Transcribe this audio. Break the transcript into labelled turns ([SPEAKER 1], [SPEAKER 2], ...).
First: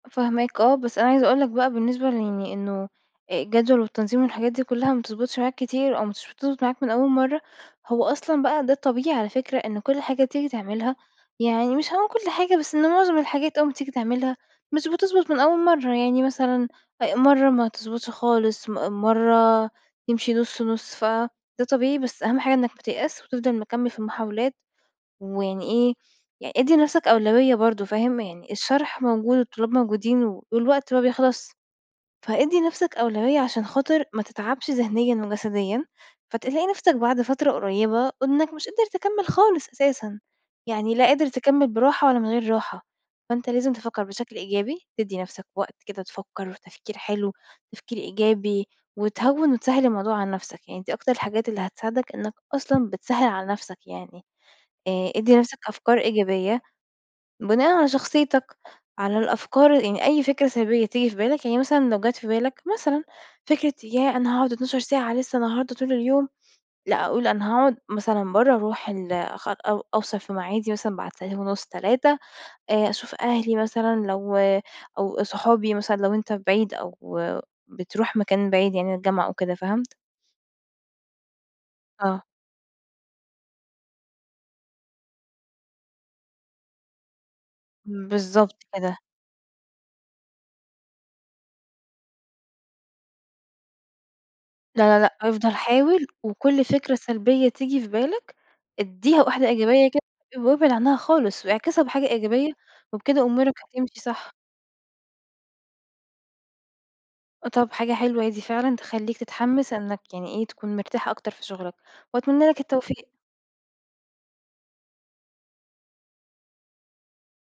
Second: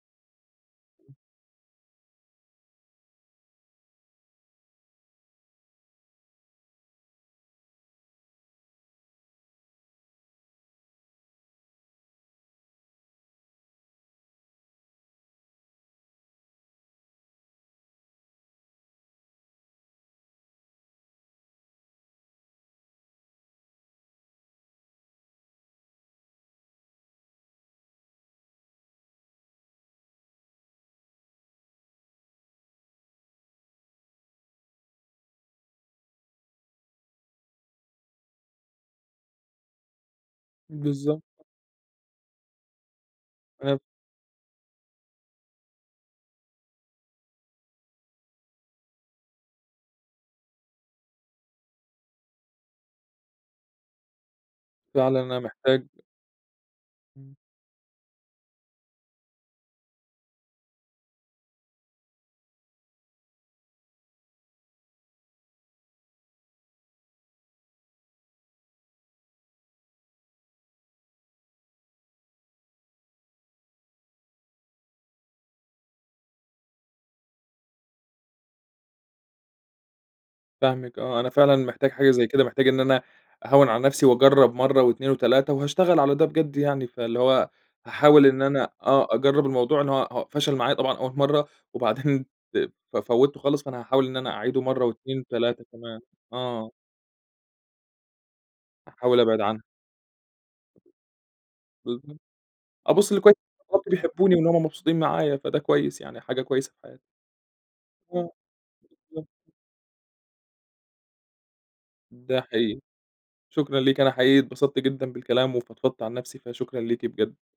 [SPEAKER 1] فاهماك، آه، بس أنا عايزة أقول لك بقى بالنسبة ليعني إنه الجدول والتنظيم والحاجات دي كلها ما بتضبطش معاك كتير أو مش بتضبط معاك من أول مرّة، هو أصلًا بقى ده الطبيعي على فكرة، إن كل حاجة تيجي تعملها يعني مش هاقول كل حاجة، بس إن معظم الحاجات أول ما تيجي تعملها مش بتضبط من أول مرّة، يعني مثلًا أ مرّة ما تضبطش خالص، م مرّة تمشي نُص نُص، فده طبيعي، بس أهم حاجة إنك ما تيأسش وتفضل مكمل في المحاولات، ويعني إيه، يعني ادّي لنفسك أولوية برضو، فاهم؟ يعني الشرح موجود والطلاب موجودين والوقت ما بيخلصش، فإدّي لنفسك أولوية عشان خاطر ما تتعبش ذهنيًا وجسديًا، فتلاقي نفسك بعد فترة قريبة إنك مش قادر تكمل خالص أساسًا، يعني لا
[SPEAKER 2] بالضبط.
[SPEAKER 1] قادر تكمل براحة ولا من غير راحة، فأنت لازم
[SPEAKER 2] [unintelligible]
[SPEAKER 1] تفكر بشكل إيجابي، تدّي نفسك وقت كده تفكر، وتفكير حلو، تفكير إيجابي، وتهوِّن وتسهِّل الموضوع على نفسك، يعني دي أكتر الحاجات اللي هتساعدك، إنك أصلًا بتسهِّل على نفسك يعني، آآ
[SPEAKER 2] فعلًا
[SPEAKER 1] ادّي
[SPEAKER 2] أنا
[SPEAKER 1] نفسك
[SPEAKER 2] محتاج
[SPEAKER 1] أفكار إيجابية،
[SPEAKER 2] إمم.
[SPEAKER 1] بناءً على شخصيتك، على الأفكار، يعني أي فكرة سلبية تيجي في بالك، يعني مثلًا لو جات في بالك مثلًا فكرة ياه أنا هاقعد 12 ساعة لسّه النهارده طول اليوم، لأ قُل أنا هاقعد مثلًا برّه، أروح ال أ أو أوصل في معادي مثلًا بعد ساعتين ونُص 3، آآ أشوف أهلي مثلًا لو أو صحابي مثلًا لو أنت بعيد أو بتروح مكان بعيد يعني الجامعة أو كده، فهمت؟
[SPEAKER 2] فاهمِك، آه، أنا فعلًا محتاج حاجة
[SPEAKER 1] آه.
[SPEAKER 2] زي كده، محتاج إن أنا أهوِّن على نفسي وأجرب مرّة و2 و3 وهاشتغل على ده بجد يعني، فاللي هو هاحاول إن
[SPEAKER 1] بالضبط
[SPEAKER 2] أنا
[SPEAKER 1] كده.
[SPEAKER 2] آه أجرب الموضوع، إن هو فشل معايا طبعًا أول مرة وبعدين ف فوّته خالص، فأنا هاحاول إن أنا أعيده
[SPEAKER 1] لا،
[SPEAKER 2] مرّة
[SPEAKER 1] لا، لأ،
[SPEAKER 2] و2
[SPEAKER 1] افضل
[SPEAKER 2] و3 كمان،
[SPEAKER 1] حاول وكل
[SPEAKER 2] آه.
[SPEAKER 1] فكرة سلبية تيجي في بالك
[SPEAKER 2] أحاول
[SPEAKER 1] ادّيها
[SPEAKER 2] أبعد
[SPEAKER 1] واحدة
[SPEAKER 2] عنها.
[SPEAKER 1] إيجابية كده، وأبعد عنّها خالص واعكسها بحاجة
[SPEAKER 2] بالضبط،
[SPEAKER 1] إيجابية،
[SPEAKER 2] أبُص
[SPEAKER 1] وبكده
[SPEAKER 2] لكو
[SPEAKER 1] أمورك
[SPEAKER 2] بالضبط
[SPEAKER 1] هتمشي صح.
[SPEAKER 2] بيحبوني وإن هم مبسوطين معايا فده كويس يعني، حاجة كويسة في حياتي.
[SPEAKER 1] طَب حاجة حلوة هي
[SPEAKER 2] آه،
[SPEAKER 1] دي فعلًا تخليك
[SPEAKER 2] بالضبط.
[SPEAKER 1] تتحمس إنك يعني إيه تكون مرتاح أكتر في شغلَك،
[SPEAKER 2] ده
[SPEAKER 1] وأتمني لَك
[SPEAKER 2] حقيقي،
[SPEAKER 1] التوفيق.
[SPEAKER 2] شكرًا ليكِ أنا حقيقي اتبسطت جدًا بالكلام وفضفضت عن نفسي، فشكرًا ليكِ بجد.